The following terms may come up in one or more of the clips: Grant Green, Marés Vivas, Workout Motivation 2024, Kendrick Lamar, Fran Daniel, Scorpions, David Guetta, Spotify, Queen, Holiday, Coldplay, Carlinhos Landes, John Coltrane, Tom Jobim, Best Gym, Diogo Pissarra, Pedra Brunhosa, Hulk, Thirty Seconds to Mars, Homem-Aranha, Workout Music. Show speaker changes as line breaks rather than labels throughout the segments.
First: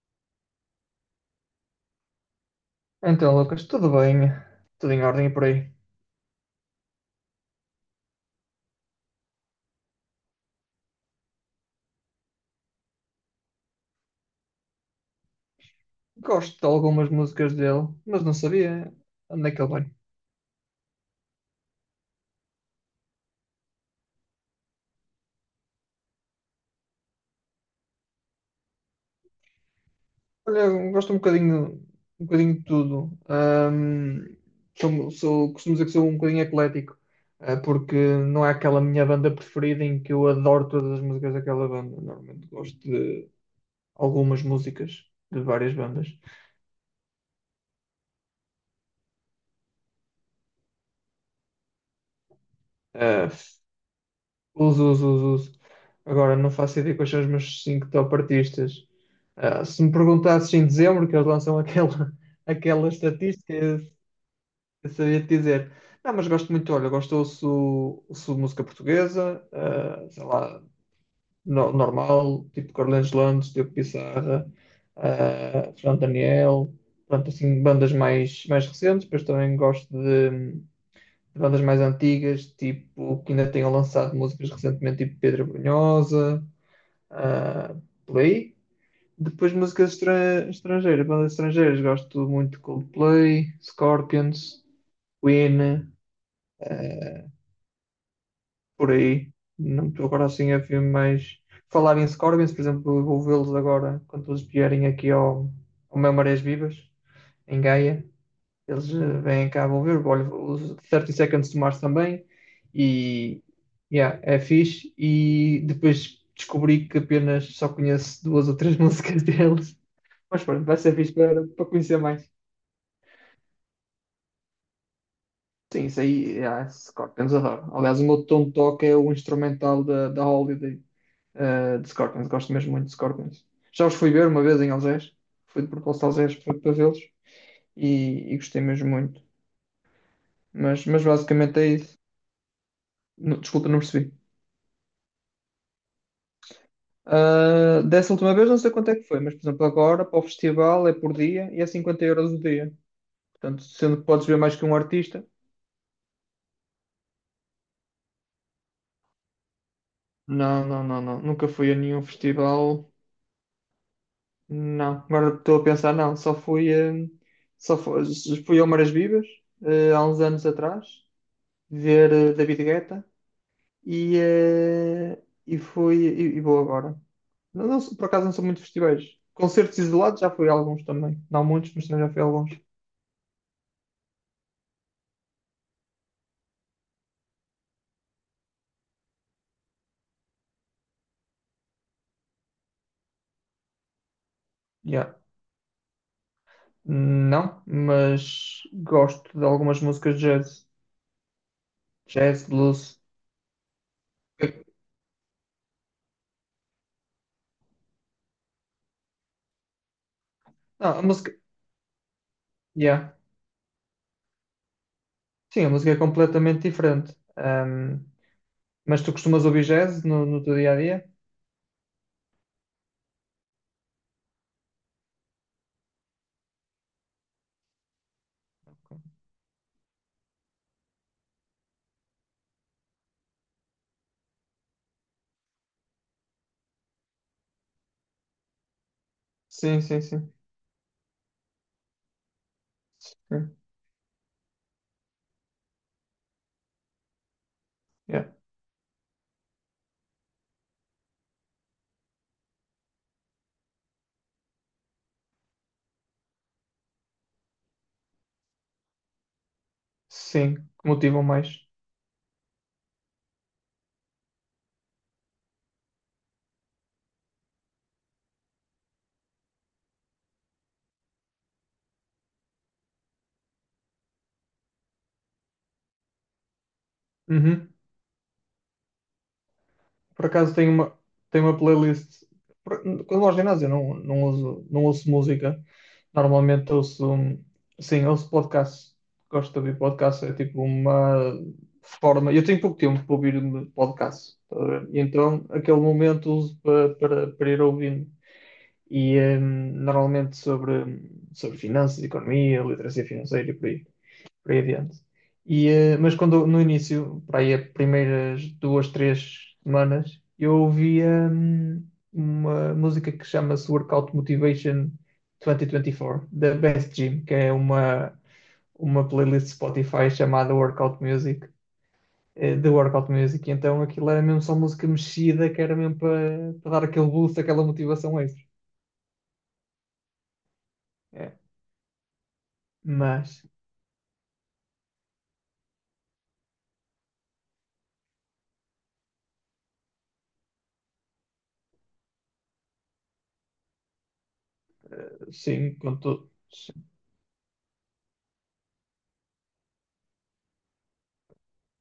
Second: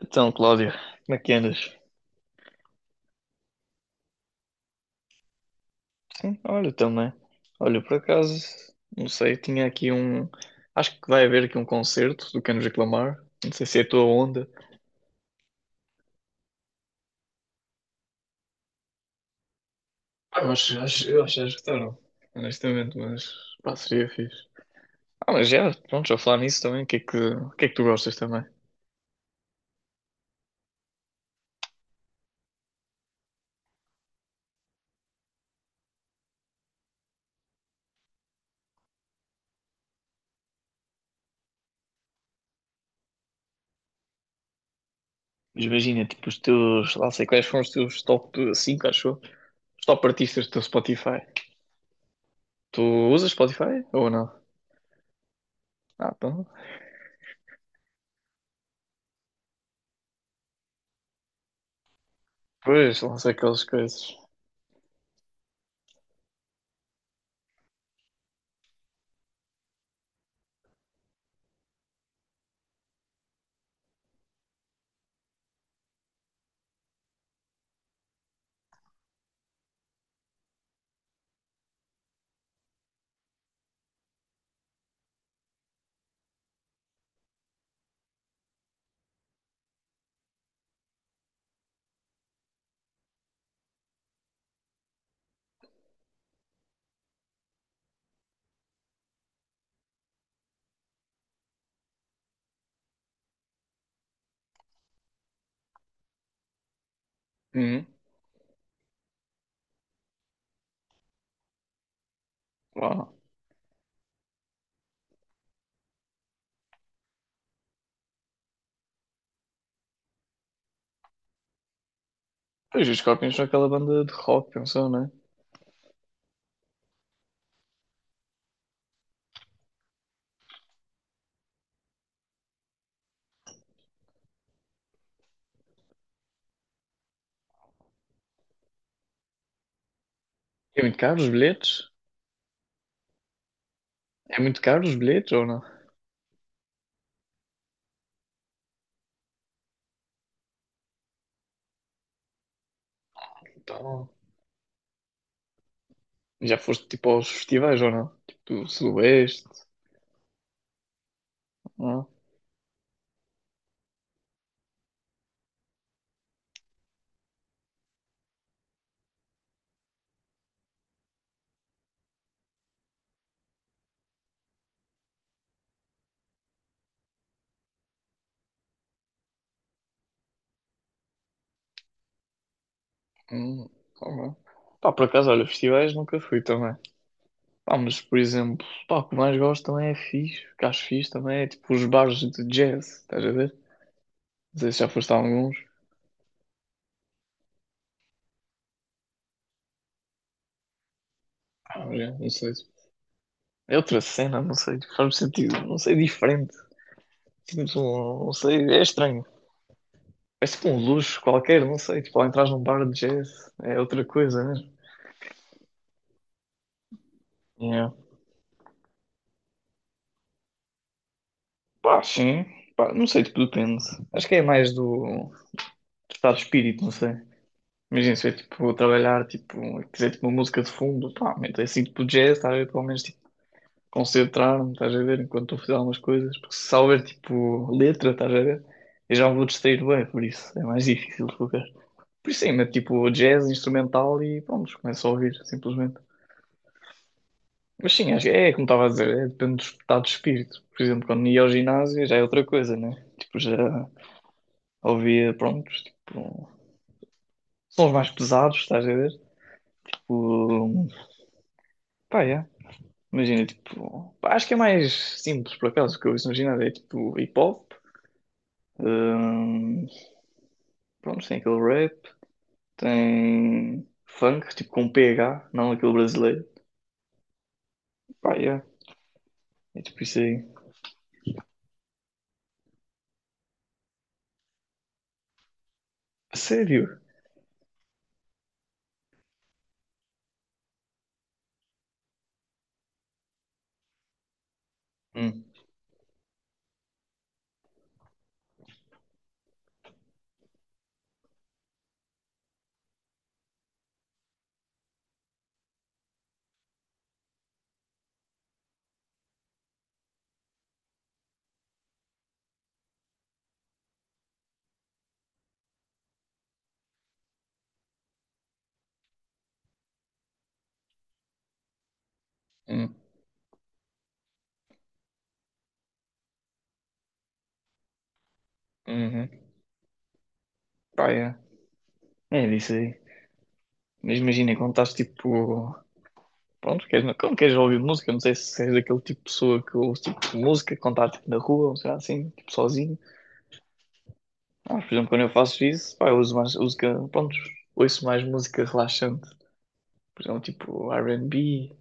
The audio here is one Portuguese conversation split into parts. Então, Cláudio, como é que andas?
Então, Lucas, tudo bem? Tudo em ordem e por aí.
Sim, olha, também. Olha, por acaso, não sei, tinha aqui um. Acho que vai haver aqui um concerto do Kendrick Lamar. Não sei se é a tua onda.
Gosto de algumas músicas dele, mas não sabia onde é que ele vai.
Eu acho que já escutaram, honestamente, mas pá, seria fixe. Ah, mas já, pronto, já falar nisso também. O que é que tu gostas também?
Olha, eu gosto um bocadinho de tudo. Costumo dizer que sou um bocadinho eclético, porque não é aquela minha banda preferida em que eu adoro todas as músicas daquela banda. Normalmente gosto de algumas músicas de
Mas
várias
imagina,
bandas.
tipo, os teus. Lá sei quais foram os teus top 5, acho eu. Os top artistas do teu Spotify. Tu usas
Eh,
Spotify ou não?
Uso, uso, uso, uso.
Ah,
Agora
então.
não faço ideia quais são os meus cinco top artistas. Ah, se me perguntasses em dezembro, que eles lançam aquela, aquela
Pois, lá sei
estatística,
aquelas
eu
coisas.
eu sabia te dizer. Não, mas gosto muito, olha, ouço música portuguesa, ah, sei lá, normal, tipo Carlinhos Landes, Diogo Pissarra, ah, Fran Daniel, pronto, assim, bandas mais recentes, depois também gosto de bandas mais antigas, tipo, que ainda tenham lançado músicas recentemente, tipo Pedra Brunhosa, ah, por aí. Depois músicas estrangeiras, bandas estrangeiras, gosto muito de Coldplay, Scorpions, Queen, ah, por aí. Não estou agora assim a ver mais. Falar em Scorpions, por exemplo, eu vou vê-los agora quando eles vierem aqui ao meu Marés Vivas, em
Uhum.
Gaia. Eles vêm cá, vão ver. Olha, os thirty Seconds to Mars também. E yeah, é fixe. E depois descobri que apenas só conheço duas ou três músicas deles. Mas pronto, vai ser fixe para conhecer mais.
Pois os Scorpions são aquela banda de rock, pensou, não é?
Sim, isso aí, yeah, é Scorpions adoro. Aliás, o meu tom de toque é o instrumental da Holiday, de Scorpions. Gosto mesmo muito de Scorpions. Já os fui ver uma vez em Algés. Fui de propósito a Algés para vê-los e gostei mesmo muito.
É
Mas,
muito
mas
caro os
basicamente é
bilhetes?
isso. Desculpa, não percebi.
É muito caro os bilhetes ou não?
Ah, dessa última vez não sei quanto é que foi, mas por exemplo agora para o festival é por dia e é 50 € o dia. Portanto, sendo que
Então,
podes ver mais que um artista.
já foste tipo aos festivais ou não? Tipo Sudoeste,
Não, não, não, não. Nunca fui a nenhum
não?
festival. Não. Agora estou a pensar, não. Só fui ao Maras Vivas, há uns anos atrás, ver David Guetta e fui e vou agora. Não, por acaso não sou muito de festivais. Concertos isolados já fui a alguns também. Não muitos, mas também já fui a alguns.
Hum, ou não? Pá, por acaso, olha, festivais nunca fui também. Pá, mas por exemplo, pá, o que mais gosto também é fixe, o que acho fixe também é tipo os bares de jazz, estás a ver? Não sei se já foste
Yeah.
a alguns.
Não, mas gosto de algumas músicas de jazz.
Ah, já, não
Jazz,
sei.
blues.
É outra cena, não sei, faz-me sentido, não sei, diferente. Sinto, não sei, é estranho. É tipo um
Não, a
luxo
música.
qualquer, não sei. Tipo, ao entrar num bar de
Yeah.
jazz é outra coisa, né?
Sim, a música é completamente diferente.
Yeah.
Mas tu costumas ouvir jazz no teu dia a dia?
Pá, sim. Pá, não sei, tipo, depende. Acho que é mais do estado de espírito, não sei. Imagina se eu, tipo, trabalhar, tipo, quiser, tipo, uma música de fundo, pá, meto assim, tipo, jazz, estar a ver, pelo menos, tipo, concentrar-me, estás a ver, enquanto estou a fazer algumas coisas. Porque se só houver, tipo, letra, estás a ver, eu já me vou
Sim,
distrair
sim,
bem, por
sim.
isso é mais difícil de focar. Por isso, sim, meto, tipo, jazz,
Sim,
instrumental e, pronto, começo a ouvir, simplesmente. Mas sim, acho
yeah.
que é como estava a dizer, é, depende do estado de espírito. Por exemplo, quando ia ao ginásio já é outra coisa, né? Tipo, já ouvia, pronto, tipo, sons mais pesados, estás a ver?
Sim,
Tipo,
que motivam mais.
pá, é. Imagina, tipo, pá, acho que é mais simples, por acaso, o que eu ouço no ginásio é tipo hip hop, hum, pronto, tem aquele rap, tem funk, tipo com PH, não aquele brasileiro,
Uhum.
pá, é. É tipo isso
Por
aí.
acaso tenho uma playlist. Quando vou ao ginásio, eu não uso, não ouço música.
A
Normalmente
sério?
ouço, sim, ouço podcasts. Gosto de ouvir podcasts. É tipo uma forma. Eu tenho pouco tempo para ouvir podcasts. Tá a ver? E
Hum,
então, aquele momento uso para ir ouvindo. E normalmente sobre finanças, economia, literacia financeira e por aí adiante. E, mas quando no início, para aí as primeiras duas, três semanas, eu ouvia uma música que chama-se Workout Motivation 2024, da Best Gym, que é uma playlist Spotify chamada Workout Music, de
hum,
Workout Music. E então aquilo era mesmo só música mexida, que era mesmo para dar aquele boost, aquela motivação extra.
uhum, pá,
É.
é. É disso aí.
Mas,
Mas imagina, quando estás tipo. Pronto, queres, quando queres ouvir música, não sei se és daquele tipo de pessoa que ouve tipo de música, quando está tipo, na rua, ou sei lá, assim, tipo sozinho. Ah, por exemplo, quando eu faço
sim,
isso, pá, eu
contudo.
uso mais música. Pronto, ouço mais música relaxante. Por exemplo, tipo R&B.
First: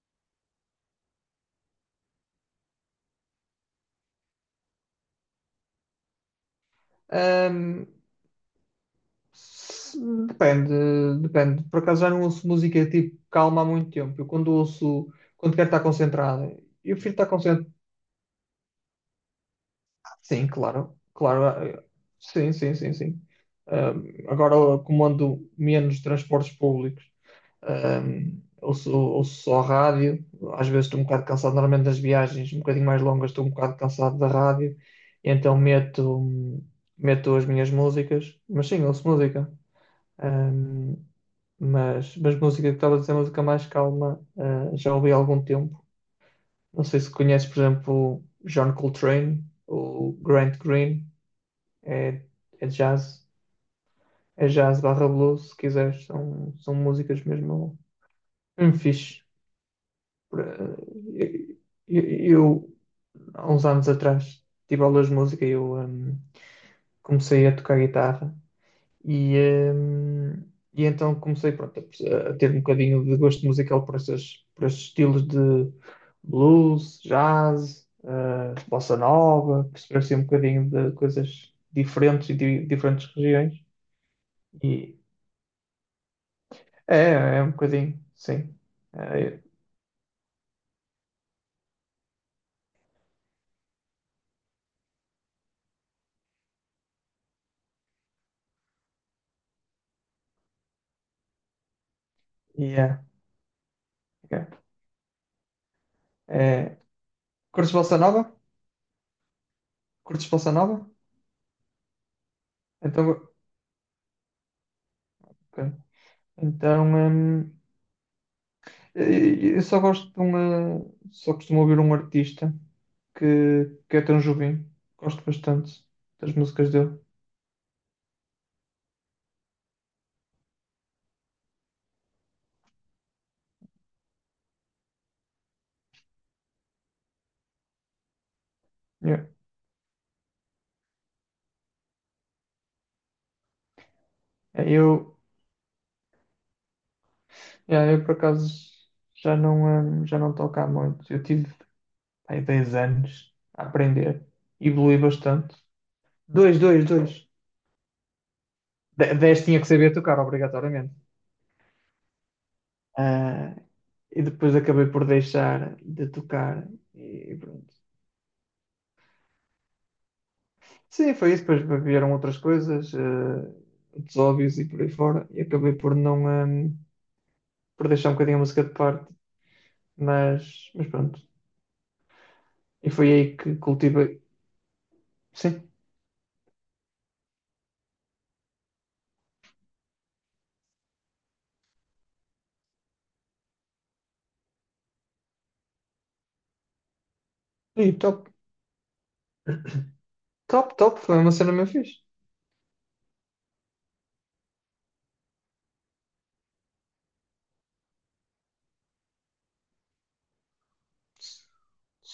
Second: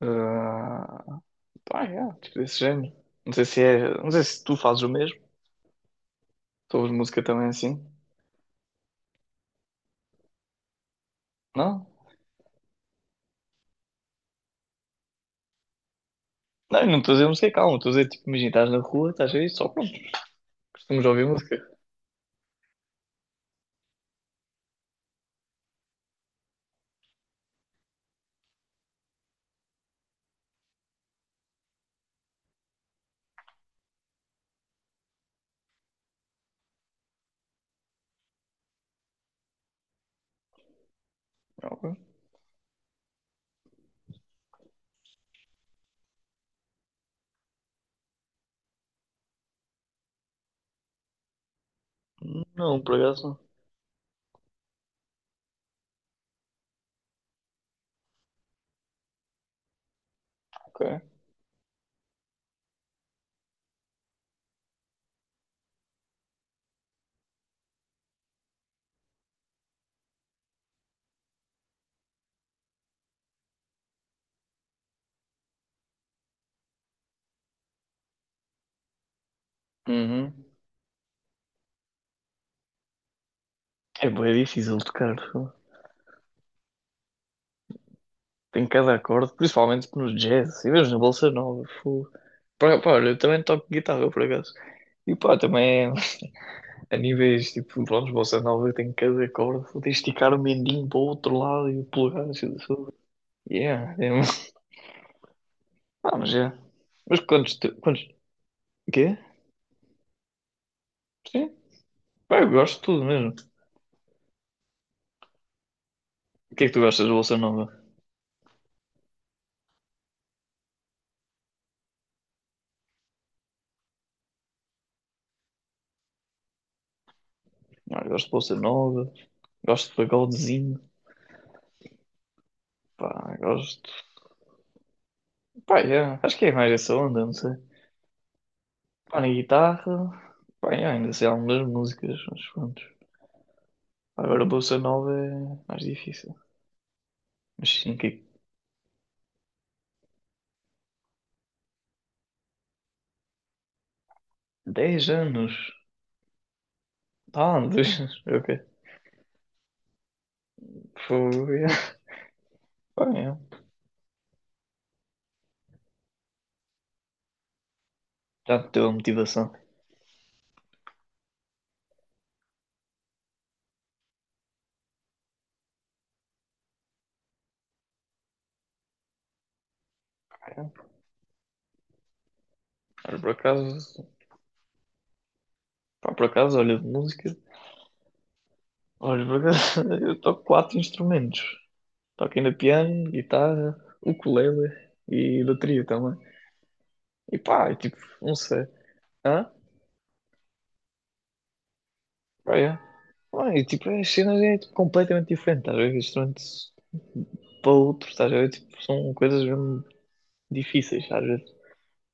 ah Pá, yeah, tipo desse género. Não sei se é. Não sei se tu fazes o mesmo. Tu ouves música também assim.
Se- depende. Por
Não?
acaso já não ouço música tipo calma há muito tempo. Eu quando quero estar concentrado,
Não, eu
eu
não
prefiro
estou a
estar
dizer música,
concentrado.
calma. Estou a dizer, tipo, imagina, estás na rua, estás aí, só pronto.
Sim, claro,
Costumas ouvir
claro.
música.
Sim, sim, sim, sim. Agora como ando menos transportes públicos, ouço só rádio. Às vezes estou um bocado cansado, normalmente nas viagens um bocadinho mais longas, estou um bocado cansado da rádio, e então meto as minhas músicas, mas sim, ouço música. Ahm,
Ah, ok.
mas música que estava a dizer, música mais calma, ah, já ouvi há algum tempo. Não sei se conheces, por exemplo, John Coltrane ou Grant Green, é, é
Não, por acaso
jazz,
não.
é jazz barra blues, se quiseres, são músicas mesmo, mesmo fixe. Por-
Ok.
eh, eu, há uns anos atrás, tive aulas de música e eu comecei a tocar guitarra E, hum, e então comecei, pronto, a ter um bocadinho de gosto musical por esses estilos de blues, jazz, bossa nova, perceber assim um
Uhum.
bocadinho de coisas diferentes e de diferentes regiões.
É bem difícil
E
tocar. Fogo.
é um bocadinho, sim.
Tem cada acorde,
É,
principalmente no jazz. E mesmo na Bolsa Nova. Fogo. Pá, olha, eu também toco guitarra, por acaso. E pá, também a níveis, tipo, pronto, Bolsa Nova tem cada acorde. Vou ter que esticar o mendinho para o outro lado e o polegar. Assim,
e
assim.
é,
Yeah, é um-
é.
Ah, mas é.
É,
Mas quantos...
curtes bossa
quantos...
nova?
O quê?
Curtes bossa nova?
Sim? Pá, eu gosto de tudo
Então,
mesmo.
ok.
O que é que tu
Então,
gostas de Bolsa Nova?
Eu só gosto de uma. Só costumo ouvir um artista que é Tom Jobim. Gosto bastante das músicas dele.
Ah, eu gosto de Bolsa Nova. Gosto de pagodezinho. Pá, gosto... Pá, yeah. Acho que é mais essa onda, não sei. Pá,
Yeah.
na guitarra, bem ainda sei algumas músicas, mas pronto. Agora a bolsa nova
Eu,
é mais difícil. Mas
yeah, eu
5
por acaso já não toco há muito. Eu tive aí 10 anos a aprender. Evolui
10 anos.
bastante. Dois, dois, dois.
Ah, 2 anos. Ok.
10 tinha que saber tocar, obrigatoriamente.
Foi. Yeah. Pá, yeah.
Ah, e depois acabei por deixar de tocar. E pronto.
Já me deu a motivação.
Sim, foi isso. Depois vieram outras coisas, outros óbvios e por aí fora. E acabei por não, eh, por deixar um bocadinho a música de parte.
Yeah.
Mas pronto. E foi
Mas
aí
por
que
acaso,
cultivei. Sim.
pá, por acaso, olha, de música. Olha, por acaso, eu toco 4 instrumentos. Toco ainda piano, guitarra, ukulele e bateria também. E pá, é
E
tipo,
top,
não sei. Hã?
top, top. Foi uma cena mesmo fixe.
Ah, é. Ah, e tipo, as cenas é tipo, completamente diferente, às vezes ver? Isto não é para outro, estás a ver? Tipo, são coisas mesmo difíceis, às vezes.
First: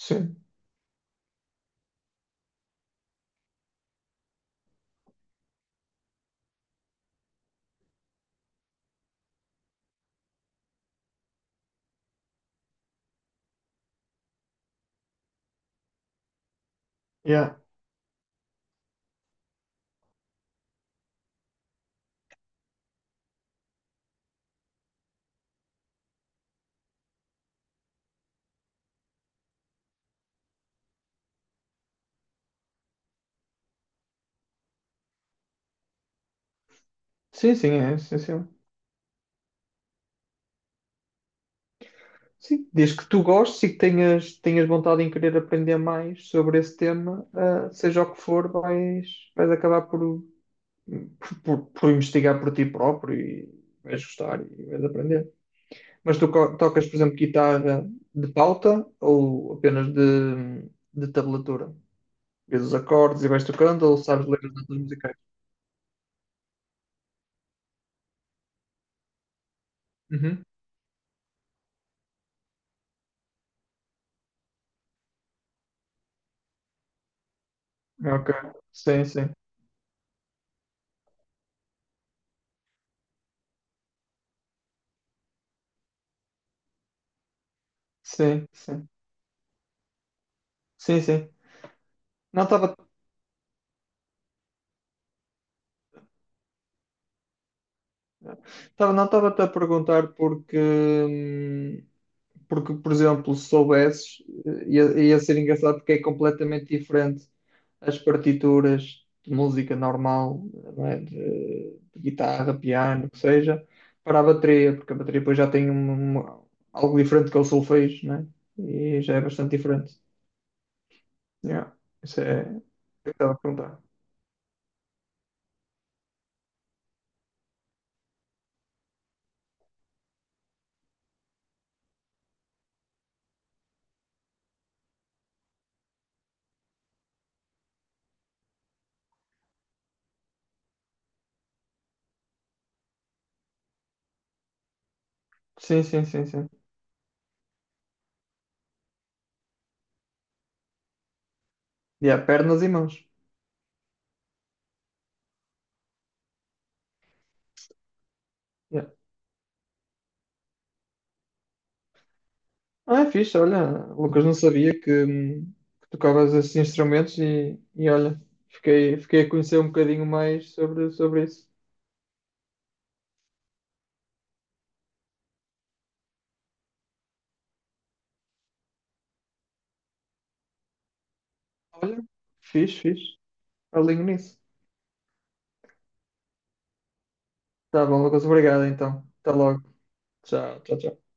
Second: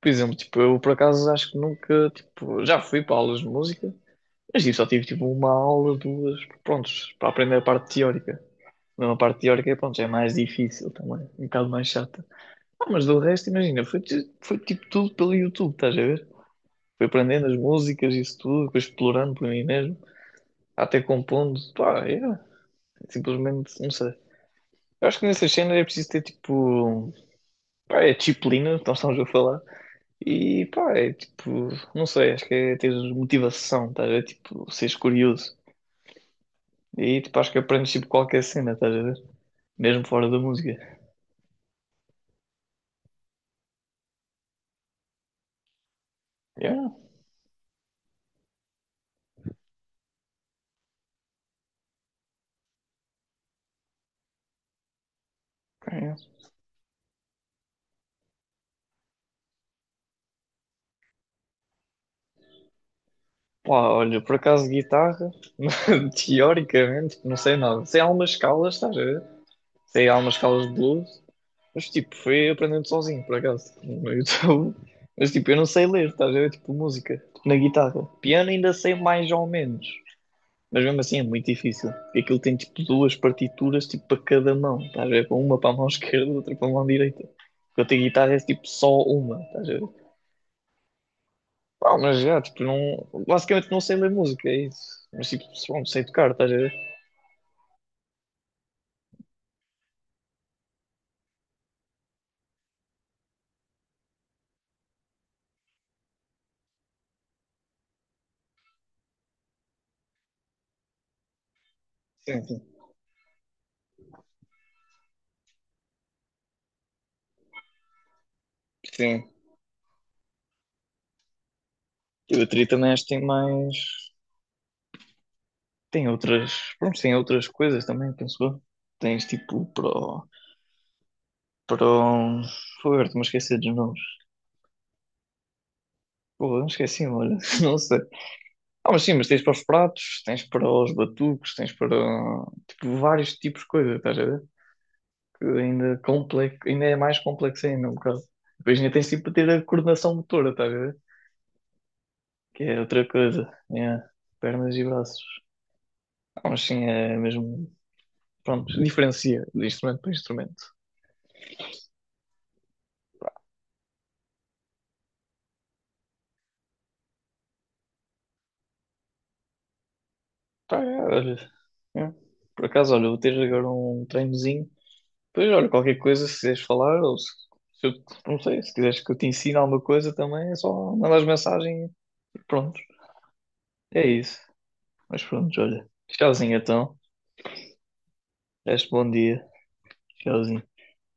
Por exemplo, tipo, eu por acaso acho que nunca, tipo, já fui para aulas de música, mas tipo, só tive tipo uma aula, duas, prontos, para aprender a parte teórica. Não, a parte teórica, pronto, já é mais difícil também, um bocado mais chata. Ah, mas do resto, imagina, foi, foi tipo tudo pelo YouTube, estás a ver? Fui aprendendo
Yeah.
as músicas, isso tudo, depois explorando por mim mesmo, até compondo, pá, é. Simplesmente, não sei. Eu acho que nessas cenas é preciso ter tipo. Pá, é disciplina, nós estamos a falar. E pá, é tipo. Não sei, acho que é ter motivação, estás a ver? Tipo, seres curioso. E tipo, acho
Sim,
que
sim,
aprendes
é
tipo qualquer
essencial.
cena, estás a ver? Mesmo fora da música.
Sim, desde que tu gostes e que tenhas vontade em querer aprender mais sobre esse
Yeah,
tema, seja o que for, vais acabar por investigar por ti próprio e vais gostar e vais aprender.
yeah.
Mas tu tocas, por exemplo, guitarra de pauta ou apenas de tablatura? Vês os acordes e vais tocando
Pá,
ou
olha,
sabes
por
ler as
acaso
notas musicais?
guitarra, teoricamente, não sei nada. Sei algumas escalas, estás a ver? Sei algumas
Uhum.
escalas de blues. Mas tipo, foi aprendendo sozinho, por acaso, tipo, no YouTube. Mas tipo, eu não sei ler, estás a ver? Tipo, música, tipo, na guitarra.
Ok.
Piano ainda sei
Sim,
mais
sim.
ou menos. Mas mesmo assim é muito difícil. Porque aquilo tem tipo duas partituras tipo para cada mão, estás a ver? Com uma para a mão esquerda, outra para a mão direita. Eu tenho guitarra é
Sim,
tipo
sim.
só uma, estás a ver?
Sim, sim.
Pá, mas já,
Não,
tipo,
estava
não. Basicamente não sei ler música, é isso. Mas tipo, pronto, sei tocar, estás a ver?
Não, estava-te a perguntar porque, por exemplo, se soubesses, ia ser engraçado porque é completamente diferente as partituras de música normal, não é? De
Sim,
guitarra,
sim.
piano, o que seja, para a bateria, porque a bateria depois já tem algo diferente que é o solfejo, não é? E já é
Sim.
bastante diferente. Yeah. Isso
E a
é o
bateria também acho que
que
tem
estava a
mais.
perguntar.
Tem outras, pronto, tem outras coisas também, penso eu. Tens tipo pro, foi, agora estou-me a dos nomes. Porra, não esqueci, olha, não sei. Ah, mas sim, mas tens para os pratos, tens para os batucos, tens para tipo vários tipos de coisa, estás a ver? Que
Sim,
ainda
sim, sim, sim.
complexo, ainda é mais complexo ainda, um bocado. Depois ainda tens tipo para ter a coordenação motora, estás a ver?
Yeah, pernas
Que
e
é
mãos.
outra coisa, é pernas e braços. Ah, mas sim, é mesmo, pronto,
Yeah.
diferencia de instrumento para instrumento.
Ah, é fixe, olha, Lucas, não sabia que tocavas esses instrumentos e olha, fiquei a conhecer um bocadinho mais
Pá,
sobre,
é,
sobre
olha,
isso.
é. Por acaso, olha, vou ter agora um treinozinho. Pois, olha, qualquer coisa, se quiseres falar, ou se eu, não sei, se quiseres que eu te ensine alguma coisa também, é só mandares mensagem
Olha,
e pronto.
fixe, fixe, alinho
É
nisso.
isso. Mas pronto, olha. Tchauzinho então.
Tá bom, Lucas, obrigado
Este
então.
bom
Até
dia.
logo. Tchau,
Tchauzinho.
tchau, tchau.